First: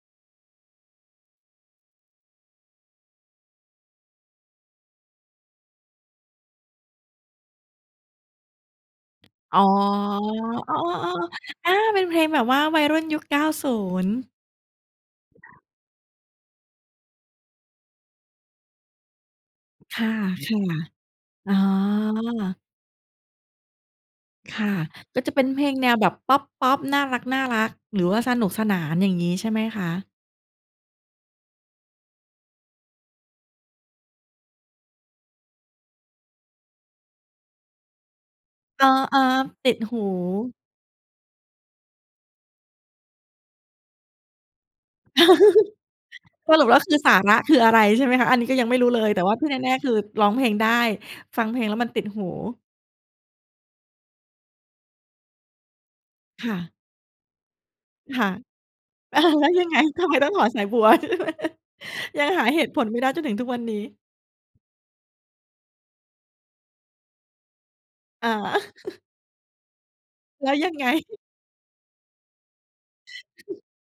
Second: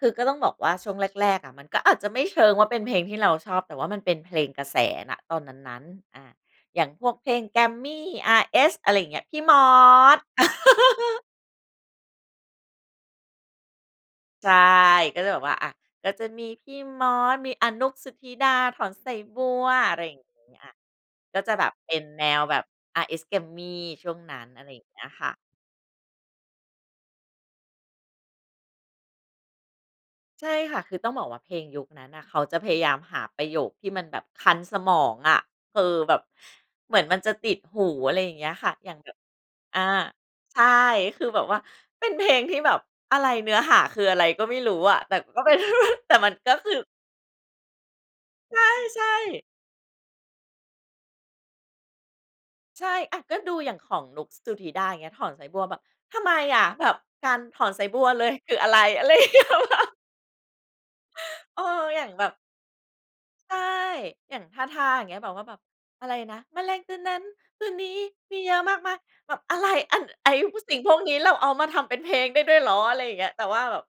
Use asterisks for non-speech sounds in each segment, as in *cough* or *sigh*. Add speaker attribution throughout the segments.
Speaker 1: คือ ก็ต้องบอกว่าช่วงแรก ๆ อะ มันก็อาจจะไม่เชิงว่า เป็นเพลงที่เราชอบ แต่ว่ามันเป็นเพลงกระแส ณ ตอนนั้น ๆ อา อย่างพวกเพลง Grammy RS อะไรอย่างเงี้ย พี่ม
Speaker 2: อ๋อ
Speaker 1: อส
Speaker 2: อ๋อ
Speaker 1: *laughs*
Speaker 2: ๆ ๆ ๆ อา เป็นเพลงแบบว่าวัยรุ่นยุค 90
Speaker 1: ใช่ ก็เลยแบบว่า อะ ก็จะมีพี่มอส มี อะ นุ๊ก สุทธิดา ถอนสายบัว อะ
Speaker 2: ค
Speaker 1: ไร
Speaker 2: ่ะ
Speaker 1: อย่างเงี
Speaker 2: ใช่
Speaker 1: ้ย อ
Speaker 2: แ
Speaker 1: ะ
Speaker 2: ล้ว
Speaker 1: ก็
Speaker 2: อ
Speaker 1: จะ
Speaker 2: ๋อ
Speaker 1: แบบเป็นแนวแบบ RS Grammy ช่วงนั้น
Speaker 2: ค
Speaker 1: อะไ
Speaker 2: ่
Speaker 1: ร
Speaker 2: ะ
Speaker 1: อย่างเงี้ย
Speaker 2: ก็
Speaker 1: ค
Speaker 2: จ
Speaker 1: ่
Speaker 2: ะ
Speaker 1: ะ
Speaker 2: เป็นเพลงแนวแบบ พอป ๆ น่ารัก ๆ หรือว่าสนุกสนาน อย่างงี้ใช่ไหมคะ?
Speaker 1: ใช่ค่ะ คือต้องบอกว่าเพลงยุคนั้นน่ะ เขาจะพยายามหาประโยคที่มันแบบคันสมองอะ คือแบบเหมือนมันจะติดหู อะไรอย่างเงี้ยค่ะ
Speaker 2: อ
Speaker 1: อย่างแบบ
Speaker 2: า ๆ ติ
Speaker 1: อ
Speaker 2: ด
Speaker 1: า
Speaker 2: หู
Speaker 1: ใช่ คือแบบว่า เป็นเพลงที่แบบอะไร เนื้อหาคืออะไรก็ไม่รู้อะ แต่ ก็เป็น แต่ม
Speaker 2: *laughs*
Speaker 1: ันก
Speaker 2: ส
Speaker 1: ็
Speaker 2: รุ
Speaker 1: ค
Speaker 2: ป
Speaker 1: ื
Speaker 2: แ
Speaker 1: อ
Speaker 2: ล้ว คือ สาระ คืออะไร ใช่ไหมคะ อันนี้
Speaker 1: ใ
Speaker 2: ก็ยังไม่รู้เ
Speaker 1: ช
Speaker 2: ล
Speaker 1: ่
Speaker 2: ย แต่ว่าท
Speaker 1: ๆ
Speaker 2: ี่แน่ ๆ คือร้องเพลงได้ ฟังเพลงแล้วมันติดหู
Speaker 1: ใช่ อะ ก็ดูอย่างของนุ๊ก ส สุทธิดาอย่างเงี้ย ถอนสายบัว แบบทำไม
Speaker 2: ค่
Speaker 1: อะ
Speaker 2: ะ
Speaker 1: แบบการถอนสายบัวเ
Speaker 2: ค
Speaker 1: ล
Speaker 2: ่ะ
Speaker 1: ย คืออะไร อะไร
Speaker 2: อ
Speaker 1: อ
Speaker 2: า
Speaker 1: ย่างเงี
Speaker 2: แ
Speaker 1: ้
Speaker 2: ล้
Speaker 1: ย
Speaker 2: วยัง
Speaker 1: แบ
Speaker 2: ไง
Speaker 1: บ
Speaker 2: ทำไมต้องถอนสายบัวด้วย
Speaker 1: เออ อย่างแ
Speaker 2: ย
Speaker 1: บ
Speaker 2: ัง
Speaker 1: บ
Speaker 2: หาเหตุผลไม่ได้จนถึงทุก
Speaker 1: ใช่
Speaker 2: วันนี้
Speaker 1: อย่าง ทาทา อย่างเงี้ย แบบว่าแบบอะไรนะ แมลงตัวนั้นตัวนี้
Speaker 2: อา
Speaker 1: มีเยอะมากม
Speaker 2: *laughs*
Speaker 1: าย แบบอะไร อัน ไอ้
Speaker 2: แล้
Speaker 1: พ
Speaker 2: ว
Speaker 1: วก
Speaker 2: ยั
Speaker 1: สิ
Speaker 2: ง
Speaker 1: ่ง
Speaker 2: ไง
Speaker 1: พวกนี้ เราเอามาทำเป็นเพลงได้ด้วยเหรอ อะไรอย่างเงี้ย แต่ว่าแบบ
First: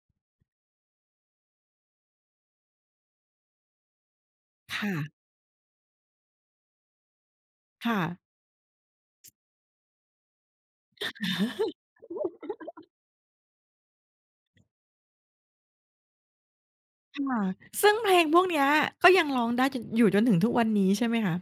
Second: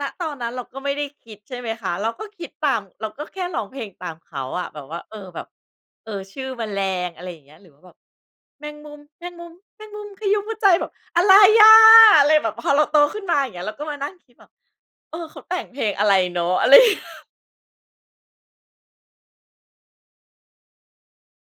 Speaker 1: ณ ตอนนั้นเราก็ไม่ได้คิด ใช่ไหมคะ เราก็คิดตาม เราก็แค่ร้องเพลงตามเขาอะ แ
Speaker 2: ค
Speaker 1: บบ
Speaker 2: ่
Speaker 1: ว่า
Speaker 2: ะ
Speaker 1: เออ แบบ เออ ชื่อแมลง อะไรอย่างเงี้ย หรือว่า
Speaker 2: ค
Speaker 1: แบ
Speaker 2: ่
Speaker 1: บ
Speaker 2: ะ
Speaker 1: แมงมุม แมงมุม แมงมุมขยุ้มหัวใจ แบบอะไรอะ อะไรแบบ พอเรา
Speaker 2: *laughs*
Speaker 1: โตขึ้นมา อย่างเงี้ย เราก็มานั่งคิดแบบ เออ เขาแต่งเพลงอะไรเนาะ อะไร *laughs*
Speaker 2: ค่ะ ซึ่งเพลงพวกเนี้ย ก็ยังร้องได้ จน อยู่จนถึงทุกวันนี้ใช่ไหมคะ?